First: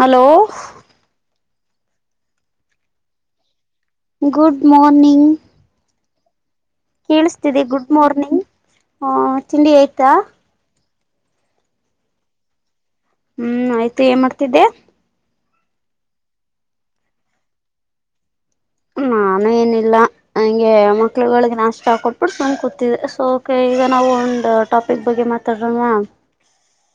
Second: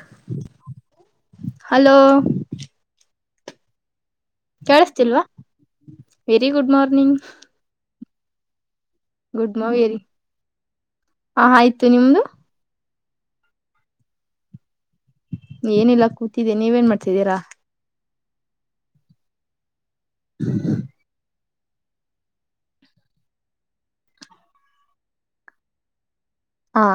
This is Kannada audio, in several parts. ಹಲೋ, ಹಲೋ, ಗುಡ್ ಕೇಳಿಸತಿಲ್ವಾ ಮಾರ್ನಿಂಗ್ ವೆರಿ ಗುಡ್ ಮಾರ್ನಿಂಗ್ ಕೇಳಿಸ್ತಿದೆ ಗುಡ್ ಗುಡ್ ಮಾರ್ನಿಂಗ್ ಗುಡ್ ತಿಂಡಿ ಮಾವೇರಿ ಆಯ್ತಾ, ಹ ಆಯ್ತು ನಿಮ್ದು, ಹ್ಮ್ ಆಯ್ತು ಏನ್ ಮಾಡ್ತಿದ್ದೆ, ಏನಿಲ್ಲ ಕೂತಿದ್ದೆ ನೀವ ಏನ ಮಾಡ್ತಿದ್ದೀರಾ, ನಾನು ಏನಿಲ್ಲ ಹಂಗೆ ಮಕ್ಕಳಗಳಿಗೆ, ನಷ್ಟ ಕೊಟ್ಟ ಬಿಟ್ಟು ಸುಮ್ ಕೂತಿದೆ ಸೊ ಓಕೆ ಈಗ ನಾವು ಒಂದು ಟಾಪಿಕ್ ಬಗ್ಗೆ ಮಾತಾಡೋಣ, ಹಾ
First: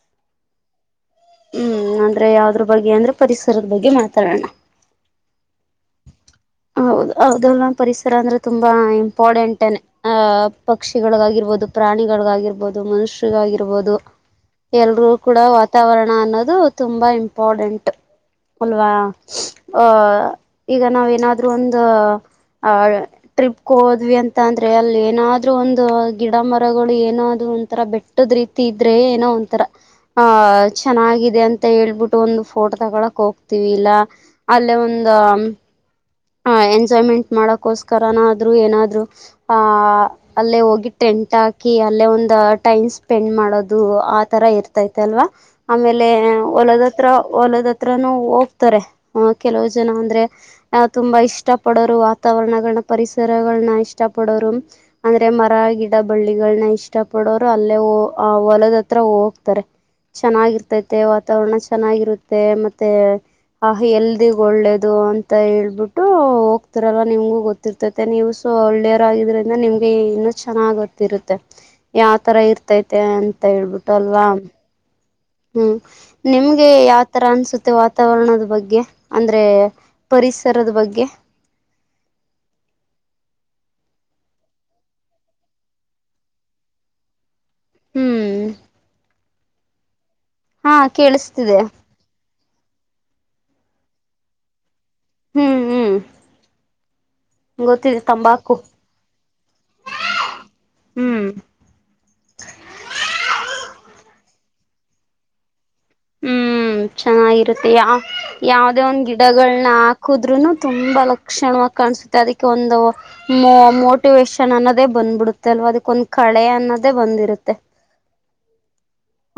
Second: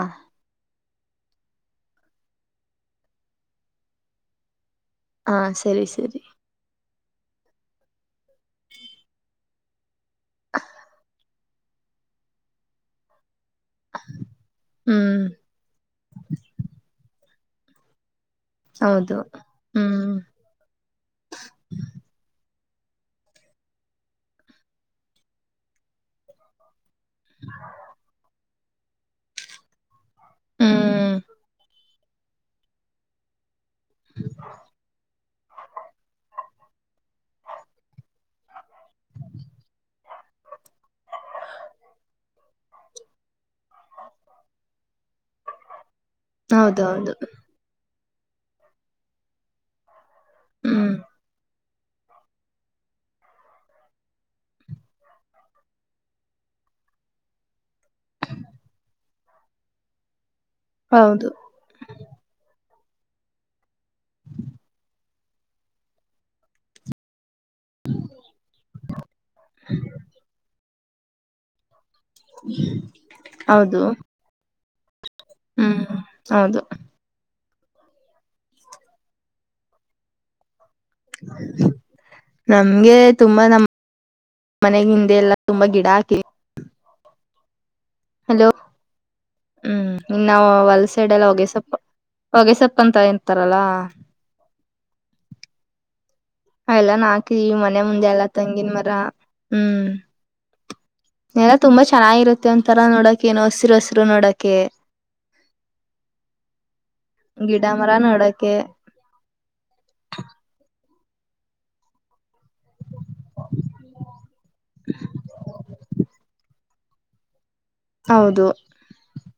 ಹ್ಮ್ ಅಂದ್ರೆ ಯಾವದ್ರ ಬಗ್ಗೆ ಅಂದ್ರೆ ಪರಿಸರದ ಬಗ್ಗೆ ಮಾತಾಡೋಣ, ಹಾ ಸರಿ ಸರಿ. ಹೌದ ಹೌದಲ್ಲ ಪರಿಸರ ಅಂದ್ರೆ ತುಂಬಾ ಇಂಪಾರ್ಟೆಂಟ್, ಆಹ್ ಪಕ್ಷಿಗಳಿಗಿ ಆಗಿರಬಹುದು ಪ್ರಾಣಿಗಳಿಗಿ ಆಗಿರಬಹುದು ಮನುಷ್ಯ, [unintelligible] ಆಗಿರಬಹುದು ಎಲ್ರೂ ಹ್ಮ್ ಕೂಡ ವಾತಾವರಣ ಅನ್ನೋದು ತುಂಬಾ [unintelligible] ಇಂಪಾರ್ಟೆಂಟ್ ಅಲ್ವಾ ಹೌದು ಹ್ಮ್ ಈಗ ನಾವ ಏನ ಆದ್ರೂ, [unintelligible] ಒಂದು, ಆ ಟ್ರಿಪ ಗೆ ಹೋದ್ವಿ ಅಂತ ಅಂದ್ರೆ ಅಲ್ಲಿ ಏನಾದ್ರು ಒಂದು ಗಿಡ ಮರಗಳು ಏನಾದ್ರು, ಒಂತರ ಬೆಟ್ಟದ್ ರೀತಿ ಇದ್ರೆ ಏನೋ ಒಂಥರ, ಹ ಹ್ಮ್ ಚೆನ್ನಾಗಿದೆ ಅಂತ ಹೇಳಿಬಿಟ್ಟು ಒಂದು ಫೋಟೋ ತಗೊಳಕ್ ಹೋಗ್, [unintelligible] ಇಲ್ಲ ಅಲ್ಲೇ ಒಂದ, ಹ ಎಂಜಾಯ್ಮೆಂಟ್ ಮಾಡಕೋಸ್ಕರನಾದ್ರು ಏನಾದ್ರು ಆ ಅಲ್ಲೇ ಹೋಗಿ, ಟೆಂಟ್ ಹಾಕಿ ಅಲ್ಲೇ ಒಂದು ಟೈಮ್ ಸ್ಪೆಂಡ್ ಮಾಡೋದು ಆ ತರ ಇರ್ತೈತೆ ಅಲ್ವಾ, ಆಮೇಲೆ ಹೊಲದತ್ರ ಹೌದೌದು ಹೊಲದತ್ರ, [unintelligible] ಹೋಗ್ತಾರೆ ಕೆಲವು ಜನ ಅಂದ್ರೆ, ಹ್ಮ್ ತುಂಬಾ ಇಷ್ಟ ಪಡೋರು ವಾತಾವರಣಗಳನ್ನ ಪರಿಸರಗಳನ್ನ ಇಷ್ಟ ಪಡೋರು ಅಂದ್ರೆ ಮರ, ಗಿಡ ಬಳ್ಳಿಗಳನ್ನ ಇಷ್ಟ ಪಡೋರು ಅಲ್ಲೇ ಹೊಲದ ಹತ್ರ ಹೋಗ್ತಾರೆ, ಚೆನ್ನಾಗಿರ್ತೈತೆ ಹೌದು ವಾತಾವರಣ ಚೆನ್ನಾಗಿರುತ್ತೆ ಮತ್ತೆ, ಮತ್ತೆ ಆ ಹೆಲ್ಡಿ ಗೆ ಒಳ್ಳೇದು ಅಂತ ಹೇಳಿಬಿಟ್ಟು ಹೋಗ್ತಾರಲ್ಲ ನಿಮಗೂ ಗೊತ್ತ, ಗೊತ್ತಿರುತ್ತೆ [unintelligible] ನೀವು ಸೊ ಒಳ್ಳೆಯವರ ಆಗಿದ್ದರಿಂದ ನಿಮ್ಗೆ ಇನ್ನೂ ಚೆನ್ನಾಗಿ ಗೊತ್ತಇರುತ್ತೆ, ಯಾವ ತರ ಇರ್ತೈತೆ ಅಂತ ಹೌದು ಹೇಳಿಬಿಟ್ಟ ಅಲ್ವಾ, ಹ್ಮ್ ನಿಮ್ಗೆ ಯಾವ ತರಾ ಅನ್ಸುತ್ತೆ, ವಾತಾವರಣದ ಬಗ್ಗೆ ಅಂದ್ರೆ ಪರಿಸರದ ಬಗ್ಗೆ, ನಮಗೆ ತುಂಬಾ ನಮ್ಮ, ಮನೆ ಹಿಂದೆ ಎಲ್ಲಾ ತುಂಬಾ ಗಿಡ ಹಾಕಿ, ಹ್ಮ್ ಹಲೋ ಹ್ಮ್ ಇನ್ನ್ ಹಾ ವಲಸೆಡೆಲ್ಲ ಕೇಳಿಸ್ತಿದೆ ಹೊಗೆಸಪ್ಪ ಹೊಗೆಸಪ್ಪ, ಂತ ಎಂತಾರಲ್ಲಾ ಹ್ಮ್ ಹ್ಮ್ ಎಲ್ಲಾ ನಾಕ ಈ ಮನೆ ಗೊತ್ತಿದೆ ಮುಂದೆ ಎಲ್ಲಾ ತಂಬಾಕು ತಂಗನ್ ಮರ ಹ್ಮ್ ಹ್ಮ್ ನೆಲ್ಲ ತುಂಬಾ ಚೆನ್ನಾಗಿರುತ್ತೆ ಒಂಂತರಾ ನೋಡಕ ಏನೋ ಹಸಿರು ಹಸಿರು ನೋಡಕೆ ಹ್ಮ್ ಗಿಡ ಚೆನ್ನಾಗಿರುತ್ತೆ ಮರ ಯಾವ ನೋಡಕೆ ಯಾವ್ದೇ ಒಂದ್ ಗಿಡಗಳನ್ನ ಹಾಕುದ್ರುನು ತುಂಬ ತುಂಬಾ ಲಕ್ಷಣವ ಕಾಣಸುತ್ತೆ ಅದಕ್ಕೆ ಒಂದು ಮೋಟಿವೇೇಶನ್ ಅನ್ನೋದೇ ಬಂದ್ಬಿಡುತ್ತೆ ಅಲ್ವಾ ಅದಕ್ಕೊಂದ್ ಕಳೆ ಅನ್ನೋದೇ ಬಂದಿರುತ್ತೆ ಹೌದು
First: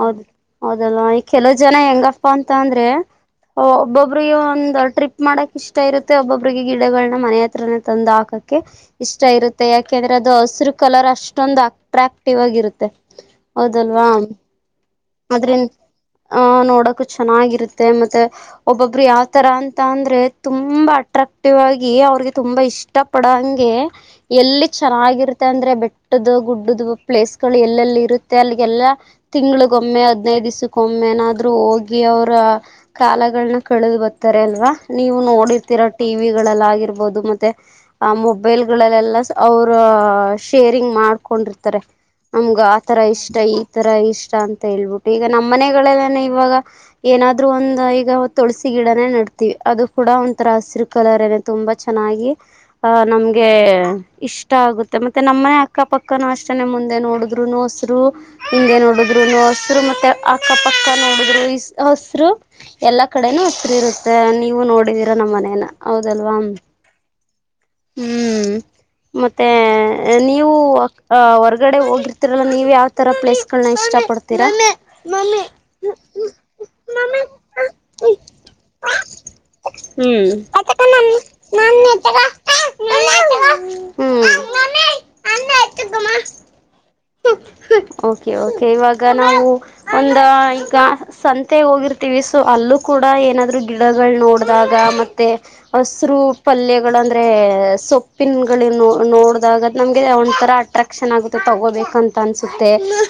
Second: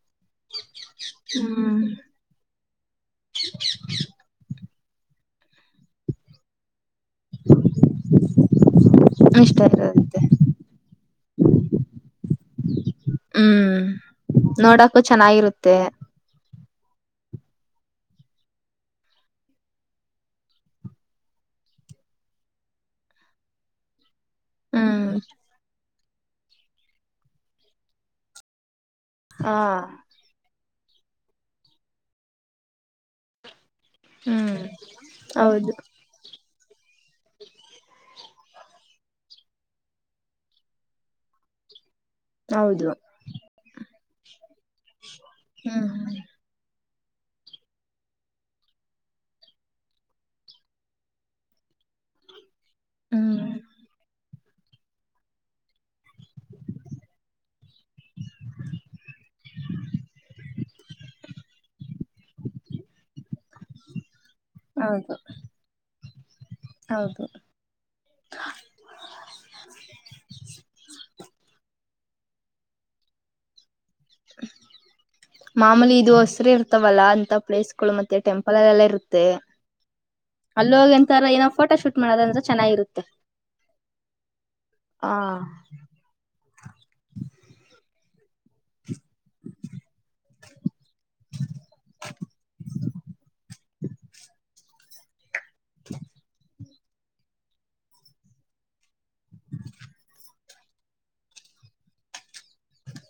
ಹೌದ ಹೌದಲ್ಲ ಈ ಕೆಲವು ಜನ ಹೆಂಗಪ್ಪಾ ಅಂತ ಅಂದ್ರೆ ಒಬ್ಬೊಬ್ರಿಗೆ ಒಂದ್ ಟ್ರಿಪ್ ಮಾಡಕ್ ಇಷ್ಟ ಇರುತ್ತೆ ಒಬೊಬ್ರಿಗೆ ಗಿ ಗಳನ ಮನೆ ಹತ್ರ ತಂದು ಹಾಕಕೆ ಇಷ್ಟ ಇರುತ್ತೆ ಯಾಕೆಂದ್ರೆ ಅದು ಹಸಿರು ಕಲರ್ ಅಷ್ಟೊಂದ ಟ್ರಾಕ್ಟಿವ್ ಆಗಿರುತ್ತೆ ಹ್ಮ್ ಹೌದಲ್ವಾ ನೋಡಕ್ಕೂ ಆದ್ರನ್ ಚೆನ್ನಾಗಿರುತ್ತೆ ನೋಡ ನಡಕ ಚೆನ್ನಾಗಿರುತ್ತೆ ಮತ್ತೆ ಒಬ್ಬೊಬ್ರು ಯಾವ್ ತರ ಅಂತ ಅಂದ್ರೆ ತುಂಬಾ ಅಟ್ರಾಕ್ಟಿವ್ ಆಗಿ ಅವ್ರಿಗೆ ತುಂಬಾ ಇಷ್ಟ ಪಡ ಹಂಗೆ ಎಲ್ಲಿ ಹ್ಮ್ ಚೆನ್ನಾಗಿರುತ್ತೆ ಅಂದ್ರರೆ ಬೆಟ್ಟದ್ದ ಗುಡ್ಡ್ದ ಪ್ಲೇಸ್ಗಳು ಎಲ್ಲೆಲ್ಲಿ ಇರುತ್ತೆ ಅಲ್ಲಿಗೆಲ್ಲ ಹಾ ತಿಂಗಳಿಗೊಮ್ಮೆ ಹದ್ನೈದು ದಿವ್ಸಕ್ಕೊಮ್ಮೆ ಏನಾದ್ರು ಹೋಗಿ ಅವ್ರ ಕಾಲಗಳನ್ನ ಕಳಿದ್ ಬರ್ತಾರೆ ಹ್ಮ್ ಅಲ್ವಾ ನೀವು ಹೌದು ನೋಡಿರ್ತೀರಾ ಟಿವಿ ಬಹುದು ಮ ಮೊಬೈಲ್ ಅವೇ್ ಮಾಡ ಹಕೊಂಡಿರ್ತಾರೆ ನಮ್ಗ ಹೌದು ಆತರ ಇಷ್ಟ ಈ ತರ ಇಷ್ಟ ಅಂತ ಹೇಳ್ಬಿಟ್ಟು ಈಗ ನಮ್ಮ್ ಹ್ಮ್ ಮನೆಗಳೆಲ್ಲನ ಇವಾಗ ಏನಾದ್ರು ಒಂದ್ ಈಗ ತುಳಸಿ ಗಿಡನೇ ನಡ್ತಿೀವಿ ಅದು ಕೂಡ ಒಂಥರ ಹಸಿರು ಕಲರ್ನೆ ತುಂಬ ಚೆನ್ನ ಆ ಹ್ಮ್ ನಮ್ಗೆ ಇಷ್ಟ ಇಷ್ಟ ಆಗುತ್ತೆ ಮತ್ತೆ ನಮ್ಮನೆ ಅಕ್ಕಪಕ್ಕನು ಅಷ್ಟನನೆ ಮುಂದೆ ನೋಡಿದ್ರುನುೋಸರು ಹಿಂದೆ ನೋಡಿದ್ರುೋರು ಹಸರು ಮತ್ತೆ ಅಕ್ಕಪಕ್ಕ ನೋಡಿದ್ರು ಹಸರು ಎಲ್ಲಾ ಕಡೆನೂ ಹಸರು ಇರುತ್ತ ಮ ನೀವು ಹೌದು ನೋಡಿದೀರಾ ನಮ್ಮ ಮನೇನ ಹೌದಲ್ವಾ ಹೌದು ಹ್ಮ್ ಮತ್ತೆ ನೀವು ಆ ಹೊರ್ಗಡೆ ಹೋಗಿ ನೀವ್ ಯಾವ್ ತರ ಪ್ಲೇಸ್ಗಳನ್ನ ಇಷ್ಟ ಪಡ್ತೀರಾ ಮಾಮೂಲಿ ಇದು ಹಸ್ರ ಇರ್ತವಲ್ಲಾ ಅಂತ ಪ್ಲೇಸ್ ಗಳು ಮತ್ತೆ ಟೆಂಪಲ್ಲ್ಲೆಲ್ಲ ಇರುತ್ತೆ ಅಲ್ಲೋಗ ಎಂತಾರ ಏನೋ್ ಫೋಟೋ ಶೂಟ್ ಮಾಡೋದಂತ ಚೆನ್ನಾಗಿರುತ್ತೆ ಹ್ಮ್ ಹಾ ಹ್ಮ್ ಓಕೆ ಕೆ ಇವಾಗ ನಾವು ಒಂದ ಈಗ ಸಂತೆ ಹೋಗಿರ್ತೀವಿ ಸೊ ಅಲ್ಲೂ ಕೂಡ ಏನಾದ್ೂ ಗಿಡಗಳು ನೋಡಿದಾಗ ಮ ಸ್ರೂ ಪಲ್ಲೆ ಅಂದ್ರೆ ಸೊಪ್ಪಿನಗಳ ನೋಡಿದಾಗ ನಮಗೆ ಒ್ ತರ ಅಟ್ರಾಕ್ಷನ್ ಆಗುತ್ತೆ ತಗೋಬೇಕು ಂತ ಅನ್ಸುತ್ತೆ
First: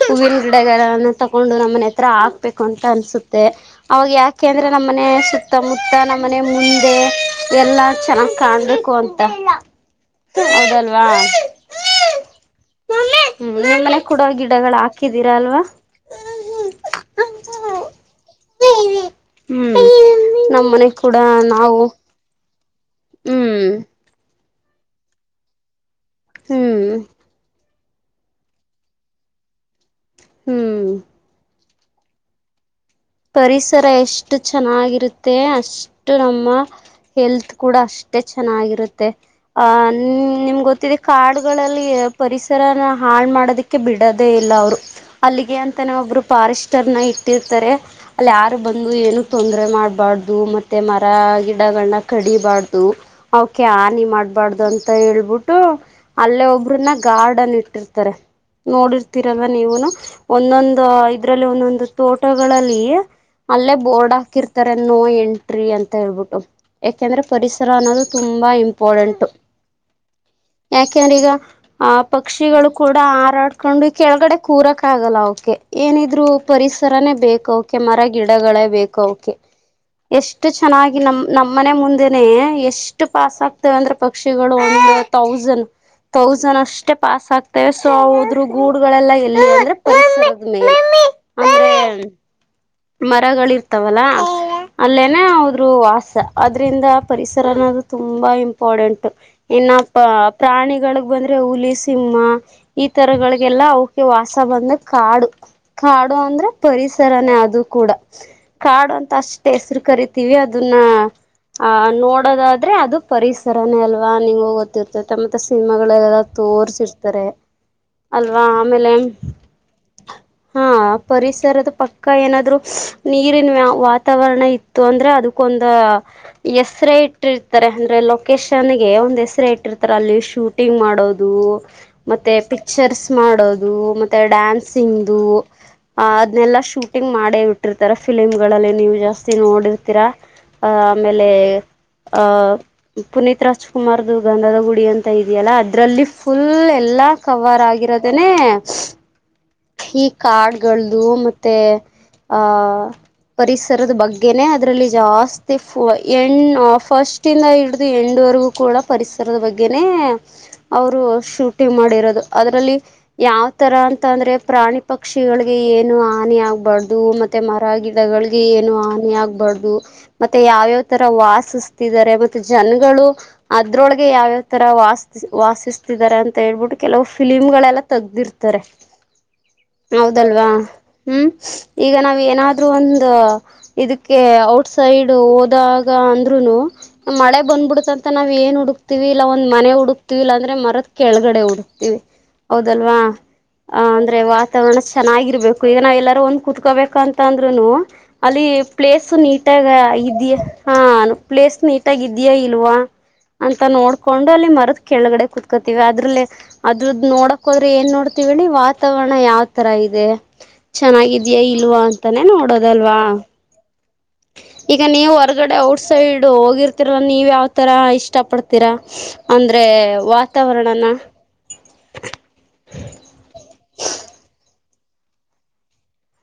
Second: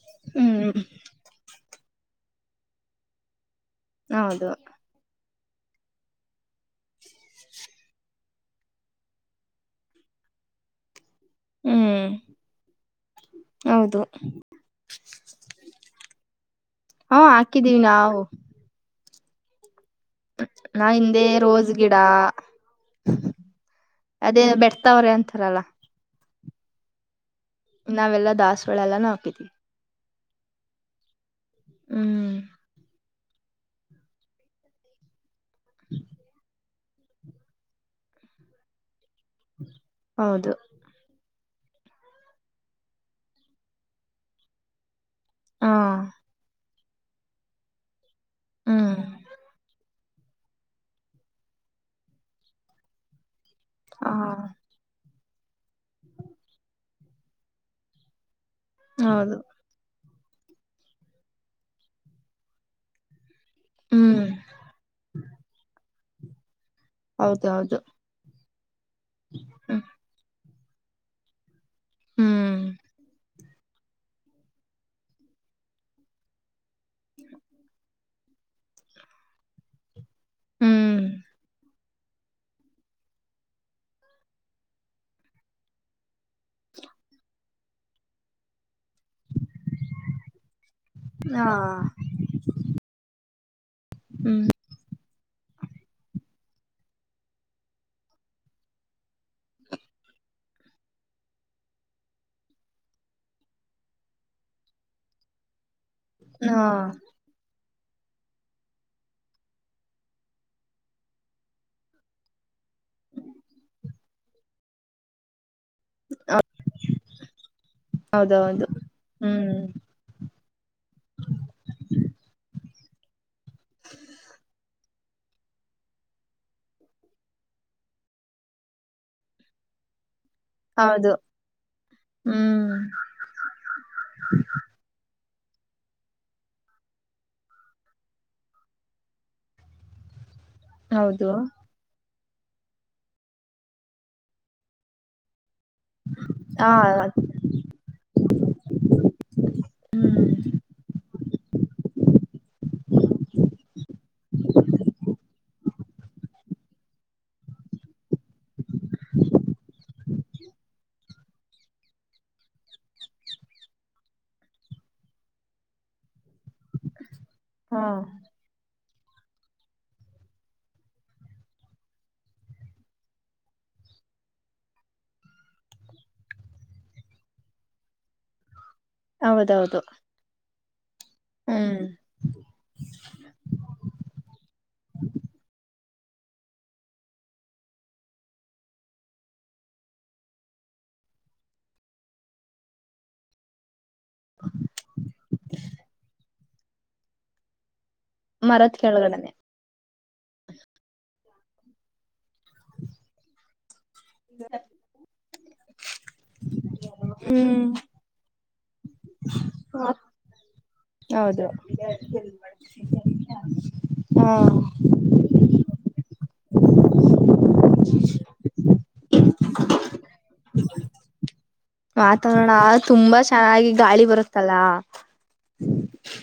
ಹೂಗಿನ ಹ್ಮ್ ಗಿಡಗಾರನ್ನ ತಗೊಂಡು ನಮ್ಮನೆ ಹತ್ರ ಹಾಕ್ಬೇಕು ಅಂತ ಅನ್ಸುತ್ತೆ ಅವಾಗ ಯಾಕೆ ಹೌದು ಅಂದ್ರೆ ನಮ್ಮ ಮನೆುತ್ತ ಸುತ್ತಮುತ್ತ ನಮ್ಮ ಮನೆ ಮುಂದೆ ಎಲ್ಲಾ ಚೆನ್ನಾಗ್ ಕಾಣ್ಬೇಕು ಅಂತ ಹೌದಲ್ವಾ ಹ್ಮ್ ಹ್ಮ್ ಒೆ ಹೌದು ಕೂಡ ಗಿಡಗಳು ಹಾಕಿದೀರಾ ಅಲ್ವಾ ಹಾ ಹಾಕಿದೀವಿ ನಾವು ಹ್ಮ್ ನಮ್ಮ ನಾ ಮನೆಗ್ ಕೂಡ ಹಿಂದೆ ರೋಸ್ ನಾವು ಗಿಡ ಹ್ಮ್ ಅದೇ ಬೆಡ್ತಾವ್ರೆ ಅಂತಾರಲ್ಲ ಹ್ಮ್ ನಾವೆಲ್ಲಾ ದಸ್ವಾಳೆ ಎಲ್ಲಾನ ಹಾಕಿದೀವಿ ಹ್ಮ್ ಹ್ಮ್ ಪರಿಸರ ಎಷ್ಟು ಚೆನ್ನಾಗಿರುತ್ತೆ ಅಷ್ಟು ನಮ್ಮ ಹೆಲ್ತ್ ಕೂಡ ಅಷ್ಟೇ ಚೆನ್ನಾಗಿರುತ್ತೆ ಅಹ ನಿ ಹೌದು ನಿಮ್ಗೆ ಗೊತ್ತಿದೆ ಕಾಡ್ ಗಳಲ್ಲಿ ಪರಿಸರನ ಹಾಳ ಮಾಡೋದಕ್ಕೆ ಬಿಡೋದೇ ಇಲ್ಲ ಅವರು ಅಲ್ಲಿಗೆ ಹಾ ಅಂತಾನ ಒಬ್ಬರು ಫಾರೆಸ್್ಟರ್ ನ ಇಟ್ಟಿರ್ತಾರೆ ಅಲ್ಲಿ ಯಾರು ಬಂದು ಹ್ಮ್ ಏನು ತೊಂದ್ರರೆ ಮಾಡ್ಬು ಬಾರ್ದು ಮತ್ತೆ ಮರ ಗಿಡಗಳನ್ನ ಕಡಿಬಾರ್ದು ಕೆ ಆ ನೀ ಹ ಮಾಡ್ಬಾರ್ದು ಅಂತ ಹ ಹೇಳಬ ಬಿಟ್ಟು ಅಲ್ಲೇ ಒಬ್ರನ್ನ ಗಾರ್ಡನ್ ಇಟ್ಟಿರ್ತಾರೆ ಹೌದು ನೋಡಿರ್ತೀರಲ್ಲ ನೀವುನು ಒಂದೊಂದು ಇದ್ರಲ್ಲಿ ಒಂದೊಂದು ತೋಟಗಳಲ್ಲಿ ಅಲ್ಲೇ ಬೋರ್ಡ್ ಹ್ಮ್ ಹಾಕಿರ್ತಾರೆ ನೋ ಎಂಟ್ರಿ ಅಂತ ಹೇಳ್ಬಿಟ್ಟು ಯಾಕೆಂದ್ರೆ ಪರಿಸರ ಹೌದೌದು ಅನ್ನೋದು ತುಂಬಾ ಇಂಪಾರಡೆಂಟ್ು ಹ್ಮ್ ಯಾಕೆಂದ್ರೆ ಈಗ ಆ ಹ್ಮ್ ಪಕ್ಷಿಗಳು ಕೂಡ ಆರಾಡ್ ಕಕೊಂಡು ಕೆಳಗಡೆ ಕೂರಕ್ ಆಗಲ್ಲ ಅವಕೆ ಏನಿದ್ರು ಪರಿಸರನೇ ಬೇಕ ಅವೆ ಮರ ಗಿಡಗಳೇ ಬೇಕು ಅವಕೆ ಎಷ್ಟು ಚೆನ್ನಾಗಿ ಹ್ಮ್ ನಮ ನಮ್ಮನೆ ಮುಂದಿನ ಎಷ್ಟು ಪಾಸ್ ಆಗ್ತೇವ ಅಂದ್ರೆ ಪಕ್ಷಿಗಳು ಒಂದು ತೌಸಂಡ್ [inaudible] ತೌಸಂಡ್ ಅಷ್ಟೇ ಪಾಸ್ ಆಗ್ತೇವೆ ಸೊ ಹದ್ರು ಗೂಡ್ಗಳೆಲ್ಲ ಎಲ್ಲಿ ಅಂದ್ರೆ ಪಸದ ಮೇ [inaudible] ಹಾ [inaudible] ಮರಗಳಿರ್ತಾವಲ್ಲ ಹ್ಮ್ ಅಲ್ಲೇನೆ ಹದ್ರು ವಾಸ [inaudible] ಅದ್ರಂದ ಪರಿಸರ ಅನ್ನೋದು ತುಂಬಾ ಇಂಪಾರಡೆಂಟ್ ಇನ್ನು ಪ್ರಾಣಿಗಳಿಗೆ ಬಂದ್ರೆ [inaudible] ಹುಲಿ ಸಿಂಹ ಈ ತರಗಳಿಗೆಲ್ಲ ಅವಕ ವಾಸ ಬಂದ ಕಾಡು ಕಾಡು ಅಂದ್ರೆ ಹಾ ಪರಿಸರನೇ ಅದು ಕೂಡ ಕಾಡು ಅಂತ ಅಷ್ಟ ಹೆಸ್ರು ಕರಿತೀವಿ ಅದನ್ನ ಆ ನೋಡೋದಾದ್ರೆ ಅದು ಪರಿಸರನೇ ಅಲ್ವಾ ನಿಂಗ ಗೊತ್ತಿರ್ತೈತೆ ಮತ್ತೆ ಸಿನಿಮಾಗಳಲ್ಲೆಲ್ಲ ತೋರಿಸಿರ್ತಾರೆ ಅಲ್ವಾ ಹೌದೌದು ಆಮೇಲೆ ಹ್ಮ್ ಹಾ ಪರಿಸರದ ಪಕ್ಕ ಏನಾದ್ರು ನೀರಿನ ವ ವಾತಾವರಣ ಇತ್ತು ಅಂದ್ರೆ ಅದಕ್ಕೊಂದು ಹೆಸರ ಇಟ್ಟಿರ್ತಾರೆ ಅಂದ್ರೆ ಲೊಕೇಶನ್ ಗೆ ಒಂದ ಹೆಸರ ಇಟ್ಟಿರ್ತಾರೆ ಅಲ್ಲಿ ಶೂಟಿಂಗ್ ಹೌದು ಮಾಡೋದು ಮತ್ತೆ ಹ್ಮ್ ಪಿಕ್ಚರ್ಸ್ ಮಾಡೋದು ಮತ್ತೆ ಡ್ಯಾನ್ಸಿಂಗು ಆ ಅದ್ನೆಲ್ಲಾ ಶೂಟಿಂಗ್ ಮಾಡೇ ಇಟ್ಟಿರ್ತಾರ ಫಿಲಿಮ್ ಗಳಲ್ಲಿ ನೀವು ಜಾಸ್ತಿ ನೋಡಿರ್ತೀರಾ ಆ ಆಮೇಲೆ ಹೌದು ಆಹ ಪುನೀತ್ ರಾಜ್ಕುಮಾರ್್ದದು ಗಂಧದ ಗುಡಿ ಅಂತ ಇದೆಯಲ್ಲಾ ಅ ಅ್ರಲ್ಲಿ ಫುಲ್ ಹಾ ಎಲ್ಲಾ ಕವಾರ್ ಆಗಿರೋದೇನೆ ಈ ಹ್ಮ್ ಕಾರ್ಡ್ಗಳ್ದು ಮತ್ತೆ ಹಾ ಪರಿಸರದ ಬಗ್ಗೆನೆ ಅದ್ರಲ್ಲಿ ಜಾಸ್ತಿ ಹೆಣ್ಣು ಫಸ್ಟ್ಂದ ಹಿಡ್ದು ಹೆಣ್ಣು ರೆಗೂ ಕೂಡ ಪರಿಸರದ ಬಗ್ಗೆನ ಅವರು ಶೂಟಿಂಗ್ ಮಾಡಿರೋದು ಅದರಲ್ಲಿ ಯಾವ ತರ ಅಂತಂದ್ರೆ ಪ್ರಾಣಿ ಪಕ್ಷಿಗಳಿಗೆ ಏನು ಹಾನಿ ಆಗ್ಬಾರ್ದು ಅ ಮತ್ತೆ ಮರ ಹಾ ಗಿಡಗಳಿಗೆ ಏನು ಆಬಾರ್ದು ಮತ್ತೆ ಯಾವ್ಯಾವ್ ತರ ವಾಸಿಸ್ತಿದ್ದಾರೆ ಮತ್ತೆ ಜನಗಳು ಅದ್ರೊಳಗೆ ಯಾವ್ಯಾವ ತರ ವ ವಾಸಿಸ್ತಿದ್ದಾರೆ ಅಂತ ಹೇಳ್ಬಿಟ್ಟು ಕೆಲವು ಫಿಲಿಮ್ ೆಲ್ಲ ತೆಗ್ದಿರ್ತಾರೆ ಹೌದೌದು ಹೌದಲ್ವಾ ಹ್ಮ್ ಈಗ ನಾವ ಏನಾದ್ರೂ ಒಂದು ಇದಕ್ಕೆ ಔಟ್ ಸೈಡ್ ಹೋದಾಗ ಅಂದ್ರುನು ಮಳೆ ಬಂದ್ಬಿಡತ ಅಂತ ನಾವ್ ಏನ್ ಹುಡುಕ್ತಿೀವಿ ಇಲ್ಲ ಒಂದ್ ಮನೆ ಹುಡುಕ್ತಿೀವಿ ಇಲ್ಲಾಂದ್ರೆ ಮರ ಕೆಳಗಡೆ ಹುಡ್ತೀವಿ ಹೌದಲ್ವಾ ಅ ಅಂದ್ರೆ ವಾತಾವರಣ ಚೆನ್ನಾಗಿರ್ಬೇಕು ಈಗ ನ ಎಲ್ಲಾರೂ ಒಂದ್ ಕುೂತ್ಕೋಬೇಕಂತಂದ್ರುನು ಅಲ್ಲಿ ಮರದ ಪ್ಲೇಸ್ ಕೆಳಗಡನೆ ನೀಟಾಗ ಹಾ ಪ್ಲೇಸ್ ನೀಟಗಯ ಇಲ್ವಾ ಅಂತ ನೋಡ್ ಕೊಂಡು ಅಲ್ಲಿ ಮರದ ಕೆಳಗಡೆ ಕುೂತ್ಕೋತಿೀವಿ ಅದ್ರಲ್ಲ ಅದ ಹ್ಮ್ ನೋಡಕ್ೋದ್ರೆ ಏನ್ ನೋಡ್ತೀವಿಿ ವ ವಾತಾವರಣ ಯಾವ ತರ ಇದೆ ಚೆನ್ನಾಗಿದ್ಯಾ ಹೌದು ಇಲ್ವಾ ಅಂತಾನೇ ನೋಡೋದಲ್ವಾ ಹಾ [inaudible] ಈಗ ನೀವು್ ಹೊರ್ಗಡೆ ಔಟ್ ಸೈಡ್ ಹೋಗಿರ್ತಿೀರ ನೀವ ಯಾವ್ ತರ ಇಷ್ಟ ಪಡ್ತೀರಾ ಅಂದ್ರೆ ವಾತಾವರಣನ ವಾತಾವರಣ ತುಂಬಾ ಚೆನ್ನಾಗಿ ಗಾಳಿ ಬರುತ್ತಲ್ಲಾ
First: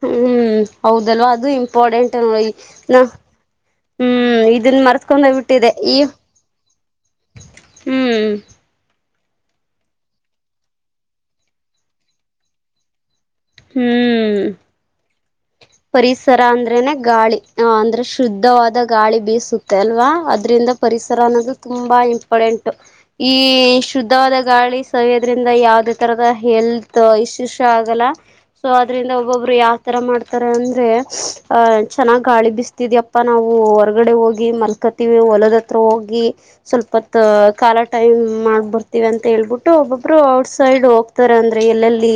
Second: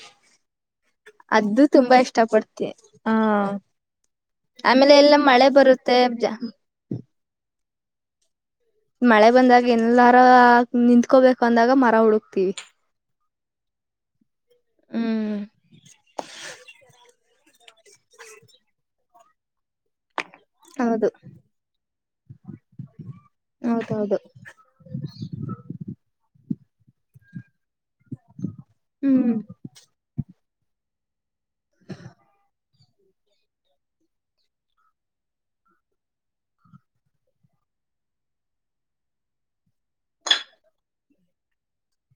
ಹ್ಮ್ ಹೌದಲ್ವಾ ಅದು ತುಂಬಾ ಇಂಪಾರ್ಟೆಂಟ್ ಇಷ್ಟ ನೋಡಿ ಪಡ್ತಿ ನ ಹ ಹ್ಮ್ ಇದನ್ ಆಮೇಲೆ ಎಲ್ಲ ಮಳೆ ಮರ್ಸ್ಕೊಂಡೋಗ್ಬಿಟ್ಟಿದೆ ಈ ಬರುತ್ತೆ ಹ್ಮ್ ಮಳೆ ಬಂದಾಗ ಎಲ್ಲಾರ ನಿಂಕೋಬೇಕು ಅಂದಾಗ ಮರ ಹುಡುಕ್ತಿವಿ ಹ್ಮ್ ಹ್ಮ್ ಪರಿಸರ ಅಂದ್ರೇನೆ ಗಾಳಿ ಅಂದ್ರೆ ಶುದ್ಧವಾದ ಗಾಳಿ ಬೀಸುತ್ತೆ ಅಲ್ವಾ ಅದ್ರಿಂದ ಹೌದು ಪರಿಸರ ಅನ್ನೋದು ತುಂಬಾ ಎಂಟು ಈ ಹೌದೌದು ಶುದ್ಧವಾದ ಗಾಳಿ ಸವ್ಯೋದ್ರಿಂದ ಯಾವವುದೇ ತರದ ಹೆಲ್ತ್ ಇಶ್ಯೂಸ್ ಆಗಲ್ಲ ಸೊ ಅದ್ರಿಂದ ಹ್ಮ್ ಒಬ್ಬೊಬ್ರು ಯಾವ ತರ ಮಾಡ್ತ ತರ ಅಂದ್ರೆ ಅಹ ಚೆನ್ನಾಗ್ ಗಾಳಿ ಬಿಸ್ತಿದ ಅಪ್ಪಾ ನಾವು ಹೊರಗಡೆ ಹೋಗಿ ಮಲ್ಕತಿವಿ ಹೊಲದ ಹತ್ರ ಹೋಗಿ ಸ್ವಲ್ಪತ್ ಕಾಲ ಟೈಮ್ ಮಾಡ್ಬರ್ತಿವಿ ಅಂತ ಹೇಳ್ಬಿಟ್ಟು ಒಬ್ಬೊಬ್ರು ಔಟ್ ಸೈಡ್ ಹೋಗ್ತಾರೆ ಅಂದ್ರೆ ಎಲ್ಲೆಲ್ಲಿ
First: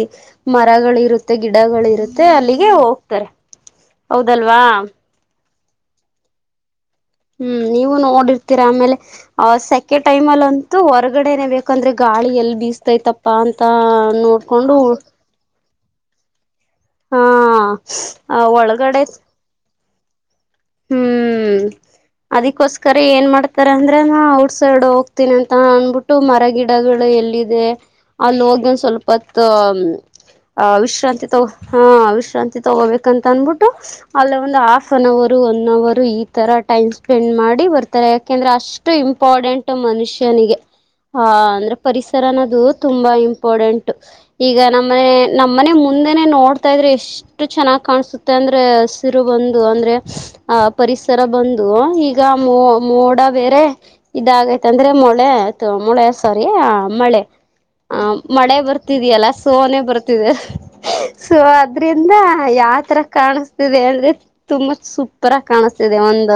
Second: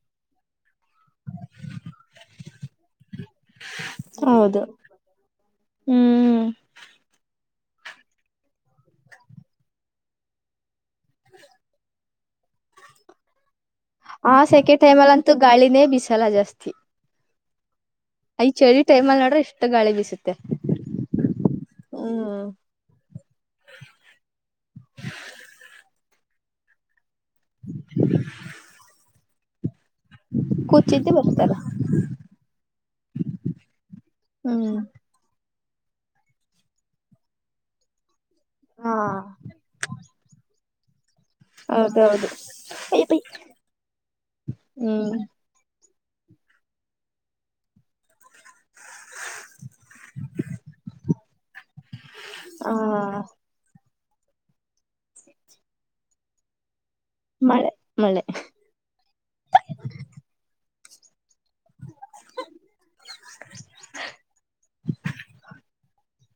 ಮರಗಳಿಗೆ ಮತ್ತೆ ಗಿಡಗಳಿರುತ್ತೆ ಅಲ್ಲಿಗೆ ಹೋಗ್ತಾರೆ ಹೌದಲ್ವಾ ಹೌದು ಹ್ಮ್ ಹ್ಮ್ ನೀವು ನೋಡಿರ್ತೀರಾ ಆಮೇಲೆ ಆ ಸೆಕೆಂಡ್ ಟೈಮ ಅಲ್ಲಿ ಅಂತೂ ಹೊರಗಡೆನೆ ಬೇಕಂದ್ರೆ ಗಾಳಿ ಎಲ್ಲಿ ಬೀಸ್ತೈತಪ್ಪ ಅಂತ ನೋಡ್ಕೊಂಡು ವಿಸಾಲ ಜಾಸ್ತಿ ಹಾ ಐ ಚಳಿ ಟೈಮ ಅ ನೋಡ್ರೆ ಇಷ್ಟ ಗಳಿ ಬಿಸಸುತ್ತೆ ಹ್ಮ್ ಹ್ಮ್ ಅದಕ್ಕೋಸ್ಕರ ಏನ್ ಮಾಡ್ತಾರ ಅಂದ್ರೆ ನಾ ಔಟ್ ಸೈಡ್ ಹೋಗ್ತೀನಿ ಅಂತ ಅನ್ಬಿಟ್ಟ ಇ ಮರ ಗಿಡಗಳು ಎಲ್ಲಿದೆ ಅಲ್ಲಿ ಹೋಗ ಸ್ವಲ್ಪತ್ ಆ ಕೂಚಿದ್ದೆ ವಿಶ್ರಾಂತಿ ತಗೋ ಬರ್ತಾರ ಹ ವಿಶ್ರಾಂತಿ ತಗೋಬೇಕಂತ ಅನ್ಬಿಟ್ಟು ಅಲ್ಲ ಒಂದು ಹ್ಮ್ ಹಾಫ್ ಅನ್ ಅವರ್ ಒನ್ ಅವರು ಈ ತರ ಟೈಮ್ ಸ್ಪೆಂಡ್ ಮಾಡಿ ಬರ್ತಾರೆ ಯ ಯಾಕಂದ್ರೆ ಅಷ್ಟು ಹಾ ಇಂಪಾರಡೆಂಟ್ ಮನುಷ್ಯನಿಗೆ ಹಾ ಅಂದ್ರೆ ಪರಿಸರ ಹೌದೌದು ಅನ್ನೋದು ತುಂಬಾ ಇಂಪಾರ್ಟೆಂಟ್ ಈಗ ನಮ್ಮ ಹ್ಮ್ ನಮ್ಮನೆ ಮುಂದೆನೆ ನೋಡ್ತಾ ಇದ್ರೆ ಎಷ್ಟು ಚೆನ್ನಾಗ್ ಕಾಣಸುತ್ತೆ ಅಂದ್ರೆ ಹಸಿರು ಬಂದು ಅಂದ್ರೆ ಆ ಪರಿಸರ ಬಂದು ಈಗ ಮೋ ಹ ಮೋಡ ಬೇರೆ ಇದಾಗೈತ ಅಂದ್ರೆ ಮಳೆ ಆಯ್ತ ಮಳೆ ಸರಿ ಮಳೆ ಆ ಮಳೆ ಬರ್ತಿದಿಯಲ್ಲ ಸೋನೆ ಬರ್ತಿದೆ ಸೊ ಅದ್ರಿಂದ ಯಾವತರ ಕಾಣಿಸ್ತಿದೆ ಅಂದ್ರೆ ತುಂಬಾ ಸೂಪರ್ ಆಗ ಕಾಣಿಸಸ್ತಿದೆ ಒಂದ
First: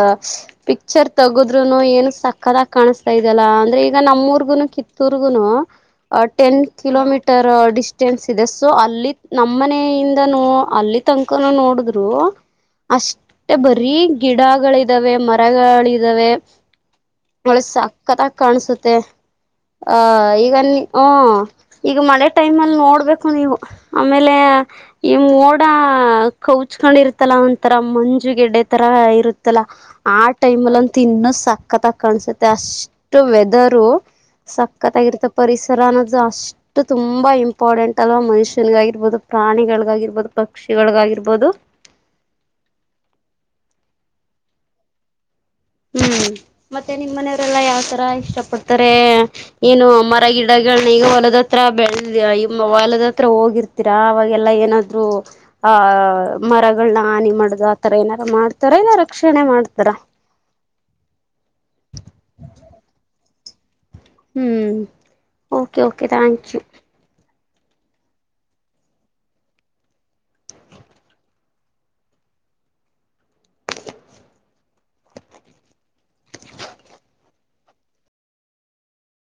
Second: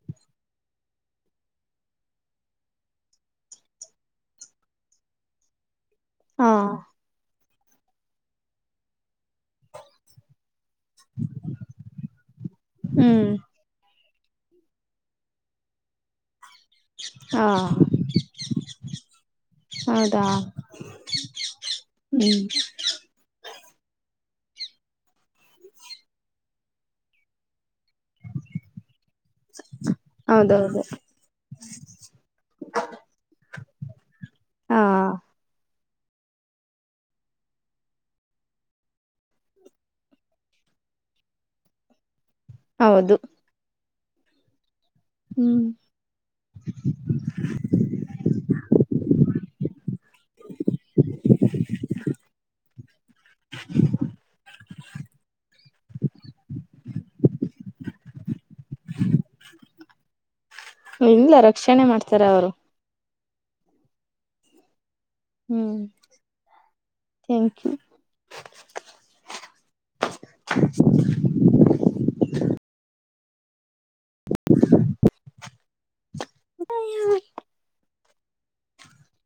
ಪಿಕ್ಚರ್ ತಗದ್ರುನು ಏನು ಸಕ್ಕತ್ಗಿ ಕಾಣಿಸ್ತಾ ಇದಲ್ಲ ಅಂದ್ರೆ ಈಗ ನಮ್ಮೂರ್ಗುನು ಕಿತ್ತೂರ್ಗುನು ಹಾ ಟೆನ್ ಕಿಲೋಮೀಟರ್ ಡಿಸ್ಟೆನ್ಸ್ ಇದೆ ಸೊ ಅಲ್ಲಿ ನಮ್ಮ ಮನೆಯಿಂದನೂ ಅಲ್ಲಿ ತನಕನ ನೋಡಿದ್ರು ಹ್ಮ್ ಅಷ್ಟ ಬರೀ ಗಿಡಗಳಿದಾವೆ ಮರಗಳಿದಾವೆ ಹಾ ನಳೆ ಸಕ್ಕತ್ತಾಗ ಕಾಣ್ಸುತ್ತೆ ಆ ಹೌದಾ ಈಗ ನೀ ಹ ಈಗ ಮಳೆ ಹ್ಮ್ ಟೈಮ್ ಅಲ್ಲಿ ನೋಡ್ಬೇಕು ನೀವು ಆಮೇಲೆ ಈ ಓಡ ಕೌಚ್ಕೊಂಡಿರ್ತಲ್ಲ ಅಂತಾರ ಅಮ್ಮ ಗೆಡ್ಡೆ ತರ ಇರುತ್ತಲ್ಲ ಆ ಟೈಮ್ಲ್ಲಿ ಹೌದೌದು ಅಂತ ಇನ್ನು ಸಕ್ಕತ್ಗಿ ಕಾಣಸುತ್ತೆ ಅಷ್ಟು ವೆದರ್ ಹಾ ಸಕ್ಕತ್ಗಿರ್ತ ಪರಿಸ್ಥಿ ಈ ತರ ಅನ್ನೋದು ಅಷ್ಟು ತುಂಬಾ ಇಂಪಾರಡೆಂಟ್ ಅಲ್ವಾ ಮನುಷ್ಯನಗಾಗಿರ್ಬೋದು ಪ್ರಾಣಿಗಳಿಗಾಗಿರ್ಬಹದು ಪಕ್ಷಿ ಒಳಗಾಗಿರ್ಬೋದು ಹೌದು ಹ್ಮ್ ಹ್ಮ್ ಮತ್ತೆ ನಿಮ್ಮ್ ಮನೆಯವರೆಲ್ಲಾ ಯಾವ್ತರ ಇಷ್ಟ ಪಡ್ತಾರೆ ಏನು ಗಿಡಗಳನ್ನ ಈಗ ಹೊಲದತ್ರ ಬೆಳ ಹೊಲದತ್ರ ಹೋಗಿರ್ತೀರ ಅವಾಗೆಲ್ಲಾ ಏನ ಆ ಮರಗಳನ್ನ ಹಾನಿ ಮಾಡುದು ಆತರ ಏನಾದಾರ ಮಾಡ್ತಾರ ಇಲ್ಲ ರಕ್ಷಣೆ ಮಾಡ್ತಾರ ಹ ಇಲ್ಲ ರಕ್ಷಣೆ ಮಾಡ್ತಾರೆ ಅವರು ಹ್ಮ್ okay okay thank you thank you [unintelligible] ಅಂತ